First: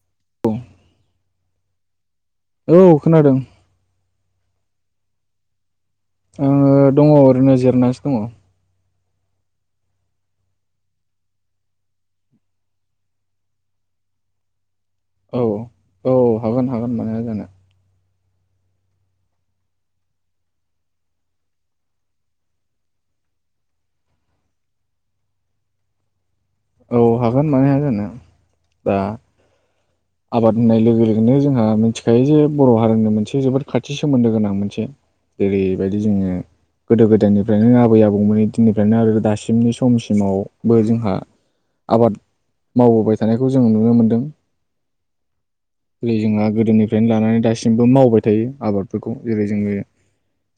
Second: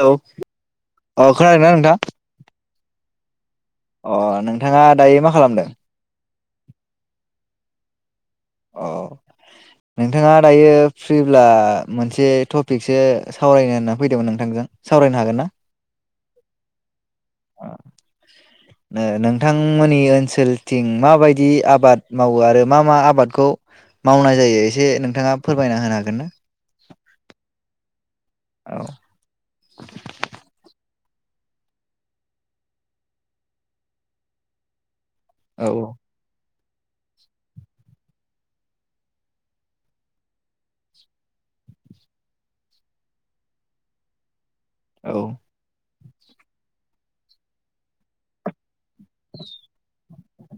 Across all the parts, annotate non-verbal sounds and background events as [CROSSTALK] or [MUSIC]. Hello औ अ खोनादों ना नोंथां औ खोनादों अ नोंथाङा दायो मा खालामदों आङो दङ ओरैनो जिरनासो दङ औ नोंथाङा दायो फ्रिब्ला मोनसे टपिकसो सावरायनो होनना फैदोंमोन नोंथांजों सावरायनो औ हागोन ना औ हागोन हागोन मानो हाया जानो नो नोंथांमोननि ओनसोलथिं माबायदि आबाद मावो आरो मा मा आबादखौ मावनाय जायो एसे नोंथाङा फोरमायना होनो हागोन ना औ हागोन मानो हाया जानो औ दा आबाद होननाय लोगो लोगोनो जोंहा मिथिखायो जे बर' हारिनि मोनसे जोबोद खाथि सोमोन्दो गोनां मोनसे औ ओरैबायदि जोङो गोदो गोदायनिफ्रायनो आबै आबौमोननि दिननिफ्रायनो आरो दासिमनि समसिमावबो जोंहा आबाद मावबोबाय थानायखौ जों नुनो मोनदों औ खाै जोंहा गोदोनिफ्रायनो लानानै दासिमबो मावबाय थायो आबाद फोरखौ जेरै जोङो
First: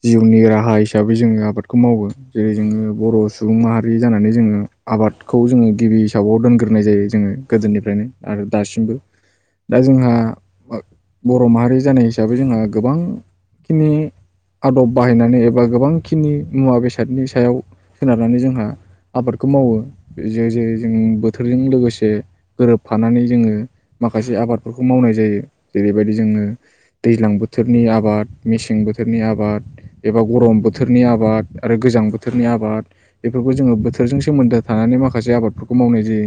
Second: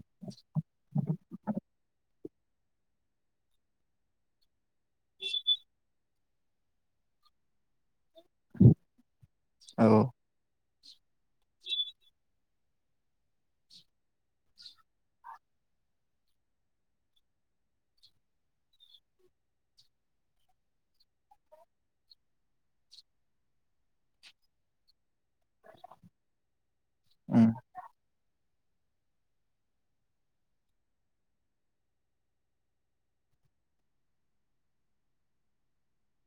जिउनि राहा हिसाबै जोङो आबादखौ मावो जेरै जोङो बर' सुबुं माहारि जानानै जोङो आबादखौ जोङो गिबि फिथाबआव दोनग्रोनाय जायो जोङो गोदोनिफ्रायनो आरो दासिमबो दा औ जोंहा बर' माहारि जानाय हिसाबै जोंहा गोबांखिनि आदब बाहायनानै एबा गोबांखिनि मुवा बेसादनि सायाव सोनारनानै जोंहा आबादखौ मावो जे जे जों बोथोरजों लोगोसे गोरोबफानानै जोङो माखासे आबादफोरखौ मावनाय जायो जेरैबायदि जोङो दैज्लां उम बोथोरनि आबाद मेसें बोथोरनि आबाद एबा गरम बोथोरनि आबाद आरो गोजां बोथोरनि आबाद बेफोरखौ जोङो बोथोरजों सोमोन्दो थानानै माखासे आबादफोरखौ मावनाय जायो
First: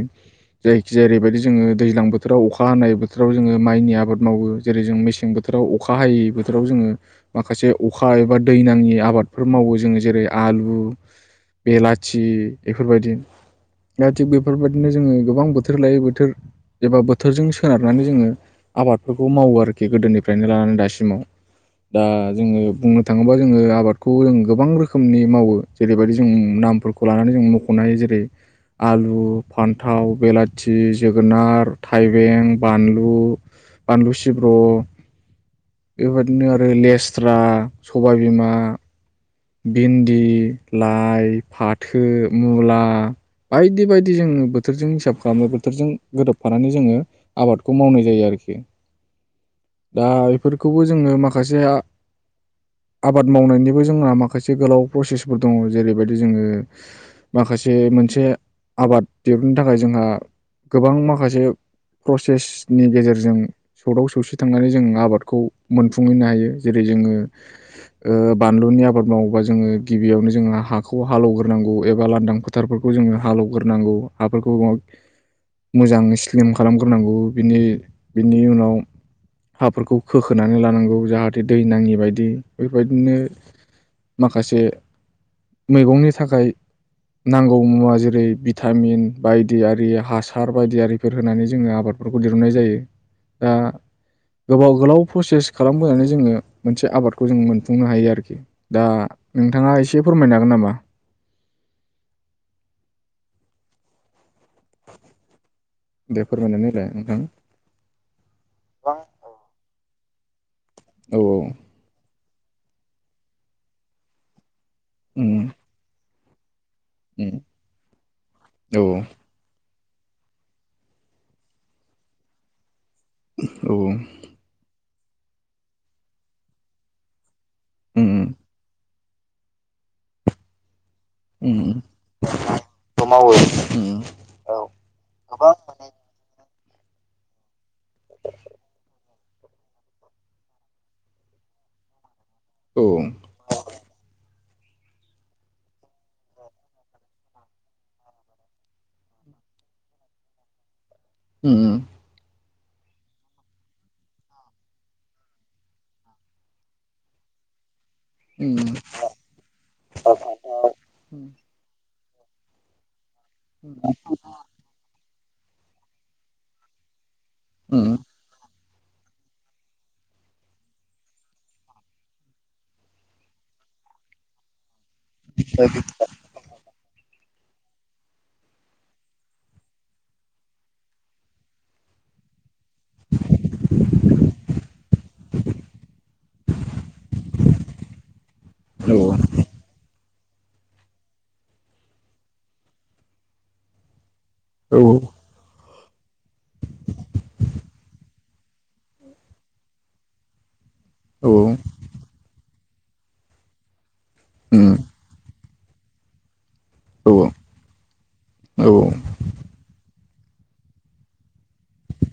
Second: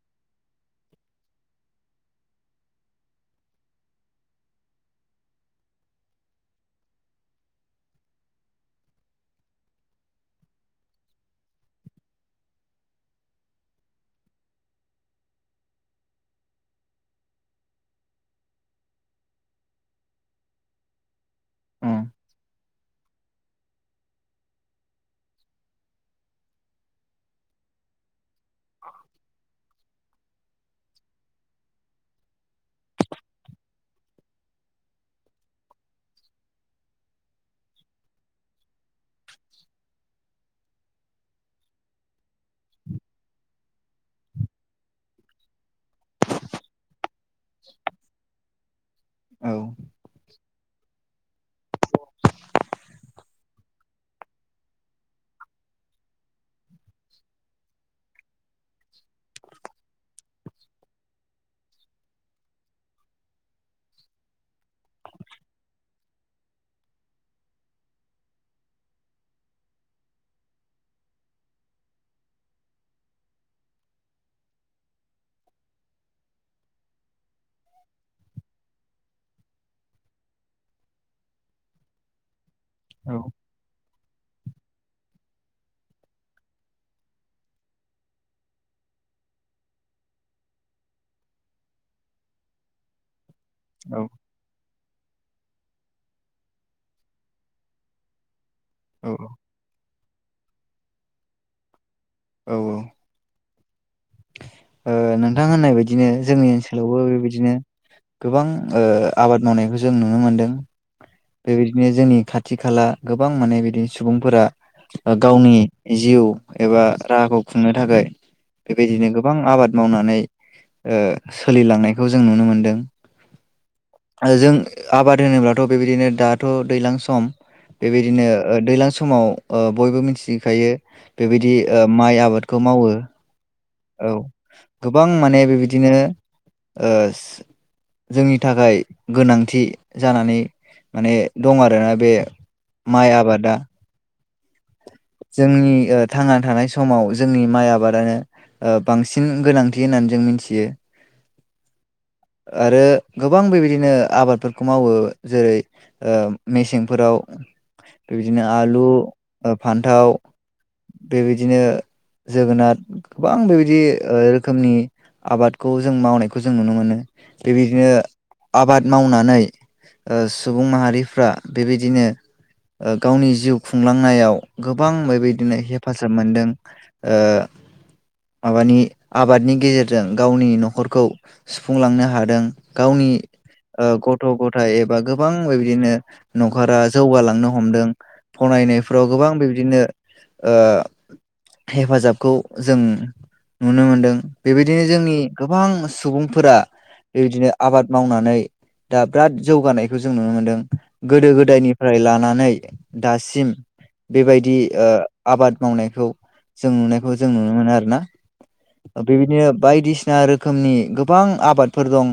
जायखि जेरैबायदि जोङो दैज्लां बो थोराव अखा हानाय बोथोराव जोङो माइनि आबाद मावो जेरै जों मेसें बोथोराव अखा हायै बोथोराव जोङो माखासे अखा एबा दै नाङि आबादफोर मावो जोङो जेरै आलु बेलाथि बेफोरबायदि दा थिग बेफोरबायदिनो जोङो गोबां बोथोर लायै बोथोर एबा बोथोरजों सोनारनानै जोङो आबादफोरखौ मावो आरोखि गोदोनिफ्रायनो लानानै दासिमाव उम दा जोङो बुंनो थाङोबा जोङो आबादखौ जों गोबां रोखोमनि मावो जेरैबायदि जों नामफोरखौ लानानै जों मख'नो हायो जेरै आलु फान्थाव बेलाथि जोगोनार थाइबें बानलु बानलु सिब्र' बेबदिनो आरो लेस्रा सबायबिमा भिन्दि लाइ फाथो मुला बायदि बायदि जोङो बोथोरजों हिसाब खालामनाय बोथोरजों गोदोब फानानै जोङो आबादखौ मावनाय जायो आरोखि औ दा बेफोरखौबो जोङो माख खासे आबाद मावनायनिबो जोंहा माखासे गोलाव प्रसेसफोर दङ जेरैबायदि जोङो माखासे मोनसे आबाद देरनो थाखाय जोंहा गोबां माखासे मोनसे प्रसेसनि गेजेरजों सौदाव सौसि थांनानै जों आबादखौ मोनफुंहैनो हायो जेरै जोङो बानलुनि आबाद मावोबा जोङो गिबियावनो जोङो हाखौ हालौवग्रोनांगौ एबा लांदां फोथारफोरखौ जोङो हालेवग्रोनांगौ हाफोरखौ मोजाङै स्लिम खालामग्रोनांगौ बिनि बिनि उनाव हाफोरखौ खोखोनानै लानांगौ जाहाथे दै नाङि बायदि औ बेबायदिनो माखासे मैगंनि थाखाय नांगौ मुवा जेरै भिटामिन बायदियि हासार बायदियारि बेफोर होनानै जोङो आबादफोरखौ दिरुननाय जायो दा औ गोबाव गोलाव प्रसेस खालामबोनानै जोङो मोनसे आबादखौ जों मोनफुंनो हायो आरोखि दा औ नोंथाङा एसे फोरमायनो हागोन नामा औ औ ओ नोंथां होननाय बदिनो दे जोंनि फोरमायनानै होलाय ओनसोलावबो नोंथां बेबायदिनो गोबां ओ आबाद मावनायखौ जों नु नो मोनदों औ बेबायदिनो जोंनि खाथि खाथि खाला गोबां माने बिदिनो सुबुंफोरा उम गावनि जिउ एबा उम राहाखौ खुंनो थाखाय औ बेबायदिनो गोबां आबाद मावनानै ओ सोलिलांनायखौ जों नुनो मोनदों औ जों आबाद होनोब्लाथ' बेबाय बिदिनो दाथ' दैलां सम उम बेबायदिनो ओ दैलां सम समाव ओ बयबो मिथिखायो बेबायदि उम उम ओ माइ आबादखौ मावो खौ उम औ गोबां माने बेबायदिनो ओ जोंनि थाखाय गोनांथि जानानै माने दं आरोना बे औ माइ आबादा जोंनि ओ थांना थानाय समाव जोंनि माइ आबादानो ओ बांसिन गोनांथि होननानै जों मिथियो उम आरो गोबां बेबायदिनो आबादफोरखौ मावो जेरै ओ मेसेंफोराव बे बिदिनो उम आलु फान्थाव औ बेबायदिनो जोगोनाद गोबां बेबायदि ओ रोखोमनि आबादखौ जों मावनायखौ जों नुनो मोनो बेबायदिनो आबाद मावनानै ओ‌ सुबुं माहारिफ्रा बेबायदिनो ओ गावनि जिउ खुंलां नायाव गोब गोबां बेबायदिनो हेफाजाब मोनदों माबानि आबादनि गेजेरजों गावनि न'खरखौ सुफुंलांनो हादों गावनि ओ गथ' गथाइ एबा गोबां बेबायदिनो न'खरा जौगालांनो हमदों [UNINTELLIGIBLE] फ्राव गोबां बेबादिनो ओ‌ हेफाजाबखौ जों नुनो मोनदों औ बेबायदिनो जोंनि गोबां सुबुंफोरा बेबायदिनो आबाद मावनानै दा बिराद जौगानायखौ जों नुनो मोनदों गोदो गोदायनिफ्राय लानानै दासिम बेबायदि उम ओ‌ आबाद मावनायखौ जों नुनायखौ औ जों औ नुनो मोनो आरो ना बेबायदिनो बायदिसि सिना रोखोमनि गोबां आबादफोर दं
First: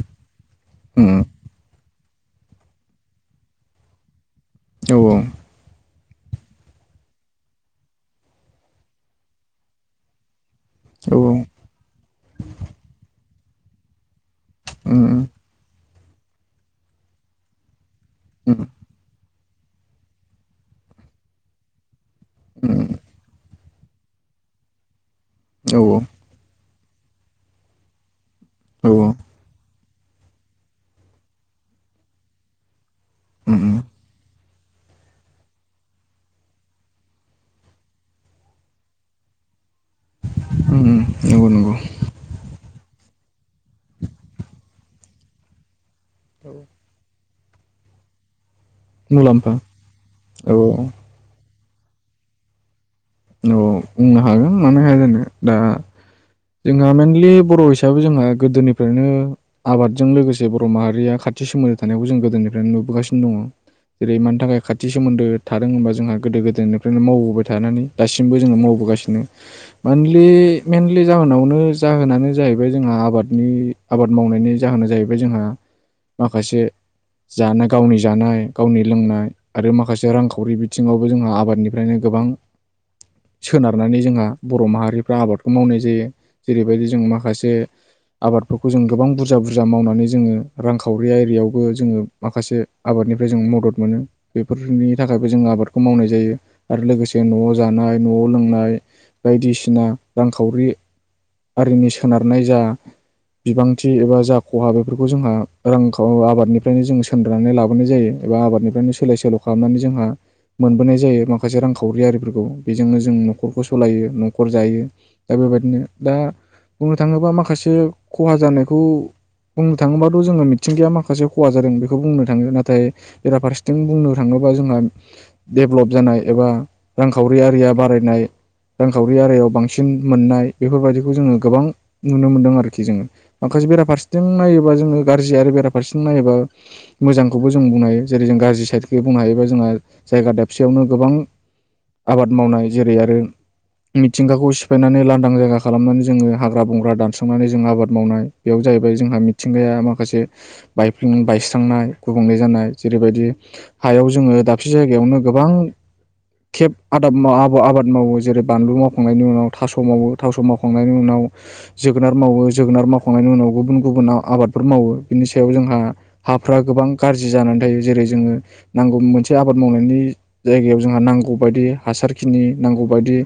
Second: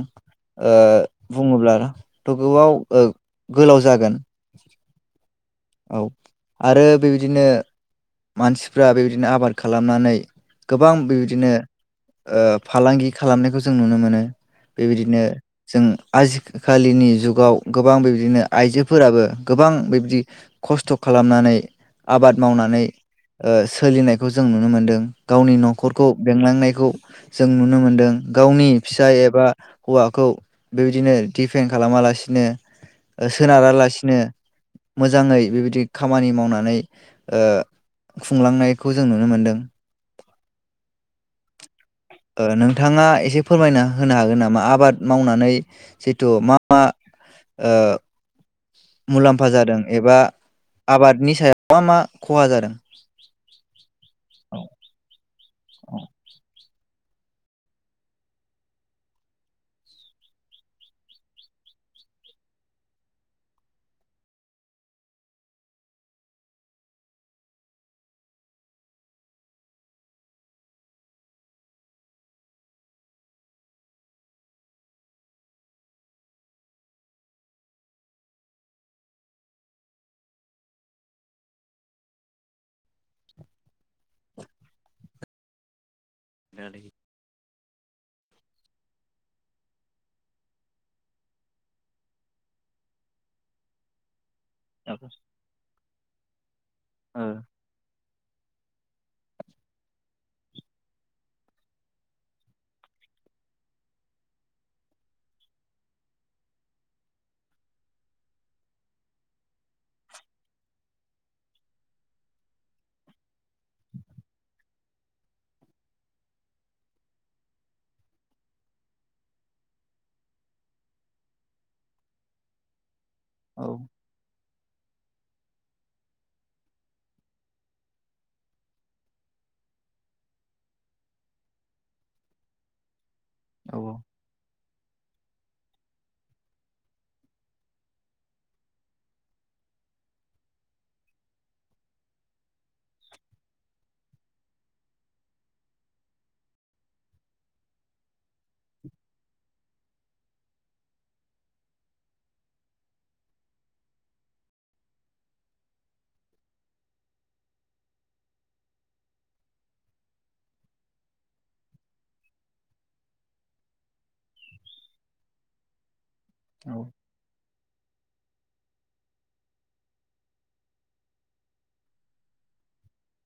ओ उम बुङोब्लाथ' गोआव गोलाव जागोन औ औ औ आरो बेबायदिनो मानसिफ्रा बेबायदिनो आबाद खालामनानै गोबां औ बेबायदिनो फालांगि खालामनायखौ जों नुनो मोनो उम बेबायदिनो जों आजिखालिनि जुगाव गोबां बेबायदिनो उम आइजोफोराबो गोबां बेबायदि खस्थ' खालामनानै आबाद उम मावनानै ओ सोलिनायखौ जों नुनो मोनदों गावनि औ न'खरखौ बेंलांनायखौ जों नुनो मोनदों गावनि औ फिसाय एबा हौवाखौ बेबायदिनो दिफेन खालामालासिनो उम सोनारालासिनो मोजाङै बेबायदि खामानि मावनानै खुंलांनायखौ जों नुनो मोनदों उम नंगौ नंगौ नोंथाङा एसे फोरमायना होनो हागोन नामा आबाद मावनानै जिथु मा मा मुलाम्फा जादों एबा औ नि सायाव मा मा खहा जादों औ बुंनो हागोन मानो हाया जानो दा जोंहा मइेनलि बर' हिसाबै जोंहा गोदोनिफ्रायनो आबादजों लोगोसे बर' माहारिया खाथि सोमोन्दो थानायखौ जों गोदोनिफ्रायनो नुबोगासिनो दङ जेरै मानि थाखाय खाथि सोमोन्दो थादों होनबा जोंहा गोदो गोदोनिफ्रायनो मावबोबाय थानानै दासिमबो जोङो मावबोगासिनो मेनलि आनि जाहोनावनो जाहोनानो जाहैबाय जोंहा आबादनि आबाद मावनायनि जाहोना जाहैबाय जोंहा माखासे जानाय गावनि जानाय गावनि लोंनाय आरो माखासे रांखावरि बिथिङावबो जोंहा आबादनिफ्रायनो गोबां सोनारनानै जोंहा बर' माहारिफ्रा आबादखौ खौ मावनाय जायो जेरैबायदि जों माखासे आबादफोरखौ जों गोबां बुरजा बुरजा मावनानै जोङो रांखावरि एरिायावबो जोङो माखासे आबादनिफ्राय जों मदद मोनो बेफोरनि थाखायबो जों आबादखौ खौ मावनाय जायो आरो लोगोसे औ न'आव जानाय न'आव लोंनाय बायदिसिना रांखावरि आरिनि सोनारनाय जा बिबांथि एबा जा खहा बेफोरखौ जोंहा रां खाव अ आबादनिफ्रायनो जों सोमद्रनानै लाबोनाय जायो एबा आबादनिफ्रायनो सोलाय सोल' खालामनानै जोंहा मोनबोनाय जायो माखासे रांखावरि आरिफोरखौ बेजोंनो जों न'खरखौ सालायो न'खर जायो दा बेबायाददिनो दा बुंनो थाङोबा माखासे खहा जानायखौ बुंनो थाङोबाथ' जोङो मिथिंगाया माखासे खहा जादों बेखौ बुंनो थाङो नाथाय औ बेराफारसेथिं बुंनो थाङोबा जोंहा डेभलप जानाय एबा रांखावरि आरिया बारायनाय रांखावरि आरियाव बांसिन बांसिन मोननाय बेफोरबायदिखौ जोङो गोबां नुनो मोन्दों आरोखि जोङो माखासे औ बेराफारसेथिं नायोबा जोङो गाज्रि आरो बेराफारसे नायोबा मोजांखौबो जों बुंनो हायो जेरै जों गाज्रि साइडखौ बुंनो हायोबा जोंहा जायगा दाबसेयावनो गोबां आबाद मावनाय जेरै आरो मिथिंगाखौ सिफायनानै लांदां जायगा खालामनानै जोङो हाग्रा बंग्रा दानस्रांनानै जों आबाद मावनाय बेयाव जाहैबाय जोंहा मिथिंगाया माखा माखासे बायफे बायस्रांनाय गुबुंले जानाय जेरैबायदि हायाव जोङो दाबसे जायगायावनो गोबां खेब आदाब आबाद मावो जेरै बानलु मावखांनायनि उनाव थास' मावो थास' मावखांनायनि उनाव जोगोनार मावो जोगोनार मावखांनायनि उनाव गुबुन गुबुनाव आबादफोर मावो बिनि सायाव जोंहा हाफ्रा गोबां गाज्रि जानानै थायो जेरै जोङो नांगौ मोनसे आबाद मावनायनि जायगायाव जोंहा नांगौ बायदि हासारखिनि नांगौ बायदि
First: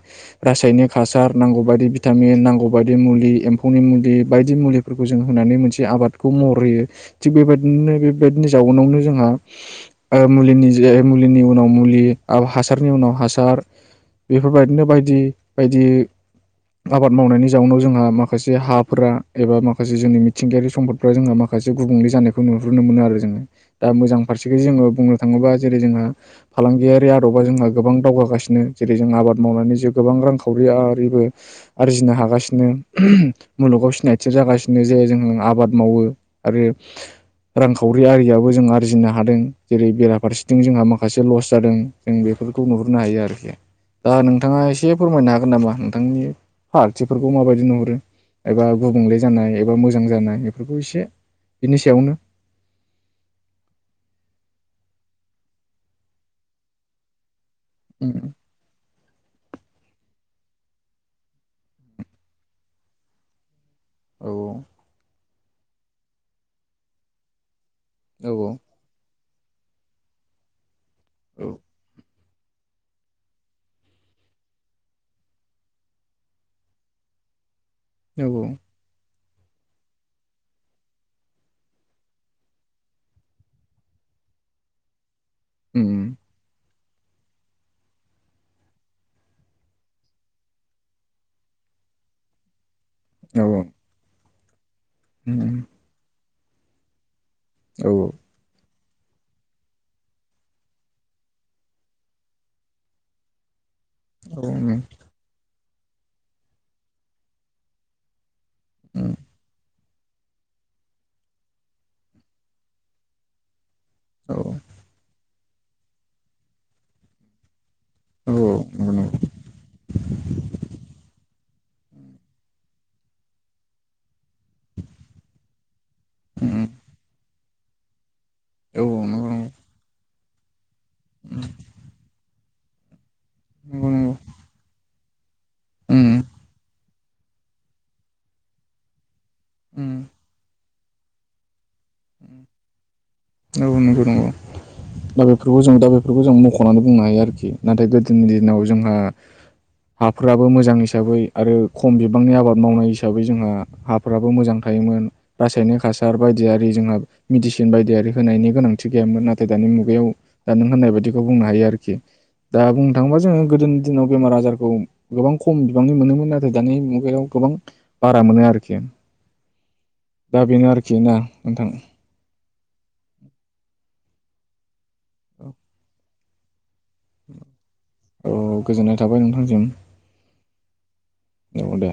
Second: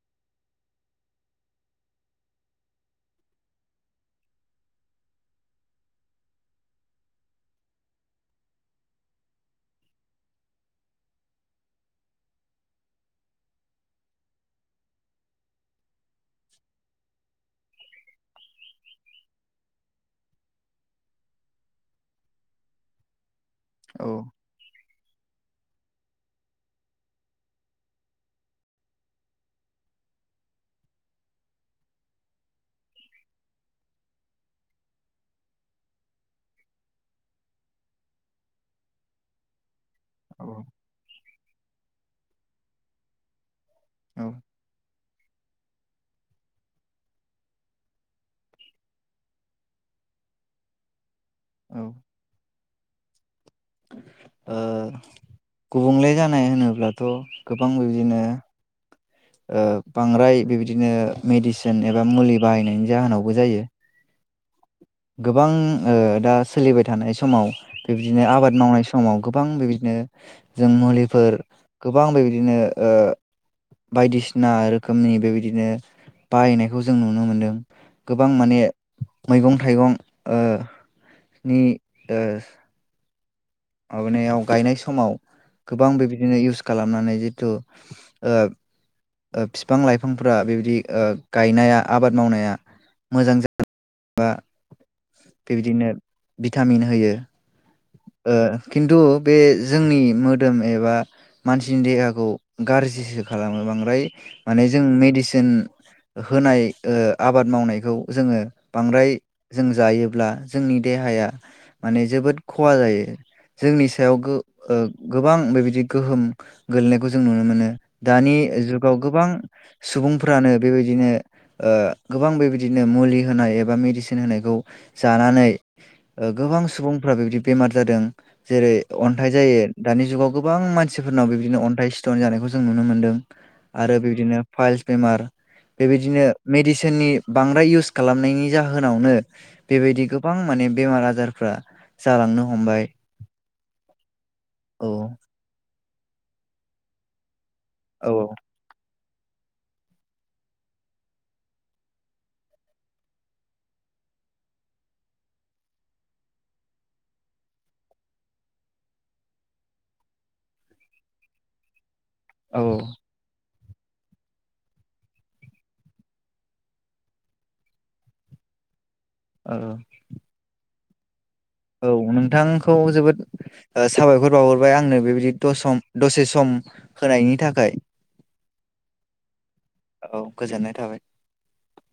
रासायनिक हासार नांगौ बायदि भिटामिन नांगौ बायदि मुलि एम्फौनि मुलि बायदि मुलिफोरखौ जों होनानै मोनसे आबादखौ महर होयो थिग बेबायदिनो बेबायदिनो जाउनावनो जोंहा ओ मुलिनि मुलिनि उनाव मुलि हासारनि उनाव हासार बेफोरबायदिनो बायदि बायदि आबाद मावनायनि जाउनाव जोंहा माखासे हाफोरा एबा माखासे जोंनि मिथिंगायारि सम्फदफोरा जोंहा माखासे गुबुंले जानायखौ नुहुनो मोनो आरो जोङो दा औ मोजां फारसेखै जोङो बुंनो थाङोबा जेरै जोंहा फालांगियारि आदबा जोंहा गोबां दावगागासिनो जेरै जों आबाद मावनानै जों गोबां रां रांखावरि आरिबो आरजिनो हागासिनो मुलुगाव सिनायथि जागासिनो जे जों आबाद मावो आरो रांखावरि आरियाबो जों आरजिनो हादों जेरै बेराफारसेथिं जोंहा माखासे लस जादों जों बेफोरखौ नुहुरनो हायो आरोखि दा औ नोंथाङा एसे [UNINTELLIGIBLE] नामा नोंथांनि फारथिफोरखौ माबायदि नुहरो एबा गुबुंले जानाय एबा मोजां जानाय बेफोरखौ इसे बिनि सायावनो ओ गुबुंले जानाय होनोब्लाथ गोबां बिदिनो ओ बांद्राय बेबायदिनो मेडिसिन एबा मुलि बाहायनायनि जाहोनावबो जायो। औ गोबां ओ दा सोलिबाय थानाय समाव बेबदिनो औ आबाद मावनाय समाव गोबां बेबायदिनो जों मलि फोर औ गोबां बेबा दिनो ओ बायदिसिना रोखोमनि बेबायदिनो बाहायनायखौ जों नुनो मोन्दों। औ गोबां माने मैगं थाइगं ओ नि ओ माबानायाव गायनाय समाव गोबां बेबायदिनो इउस- खालामनानै जिथु ओ ओ फिफां लाइफांफोरा बेबायदि ओ गायनाया आबाद मावनाया औ औ बा बेबायदिनो भिटामिन होयो। औ ओ खिन्थु बे जोंनि मोदोम एबा मानसिनि देहाखौ गाज्रिसो खालामो बां ओमफ्राय माने जों मेडिसिन होनाय ओ आबाद मावनायखौ जोङो बांद्राय जोङो जायोब्ला जोंनि देहाया माने जोबोद खहा जायो। जोंनि सायाव गो ओ गो गोबां बेबायदि गोहोम गोलैनायखौ जों नुनो मोनो। औ दानि औ जुगाव गोबां सुबुंफ्रानो बेबायदिनो ओ गोबां बेबायदिनो मुलि होनाय एबा मेडिसिन होनायखौ जानानै गोबां सुबुंफ्रा बेबादि बेमार जादों जेरै औ नंगौ औ नंगौ नंगौ अन्थाइ जायो दानि जुगाव गोबां मानसि मानसिफोरनाव बिदिनो अन्थाइ सिथन जानायखौ जों नुनो मोन्दों नंगौ आरो बिदिनो फाइल्स बेमार बेबायदिनो मेदिसिन थोननि बांद्राय इउस खालामनायनि जाहोनावनो बेबायदि गोबां माने बेमार आजारफ्रा जालांनो हमबाय नौ नंगौ नंगौ औ दा बेफोरखौ जों दा बे फोरखौ जों मख'नानै बुंनो हायो आरोखि नाथाय औ गोदोनि दिनाव जोंहा हाफोराबो मोजां हिसाबै आरो खम बिबांनि आबाद मावनाय हिसाबै जोंहा हाफ्राबो मोजां थायोमोन रासायनिक हासार बायदियारि जोंहा मेडिसिन बायदियारि होनायनि गोनांथि गैयामोन नाथाय दानि मुगायाव दा नों होननाय बायदिखौ बुंनो हायो आरोखि औ दा बुंनो थाङोबा जोङो गोदोनि दिनाव बेमार आजारखौ गोबां खम बिबांनि मोनोमोन नाथाय दानि मुगायाव गोबां बारा मोनो आरोखि ओ खिना औ नोंथांखौ जोबोद ओ साबायखर बावहरबाय आंनो बेबायदि द दसे सम होनायनि थाखाय अ गोजोननाय थाबाय नोंथांसिम औ गोजोननाय थाबाय औ दे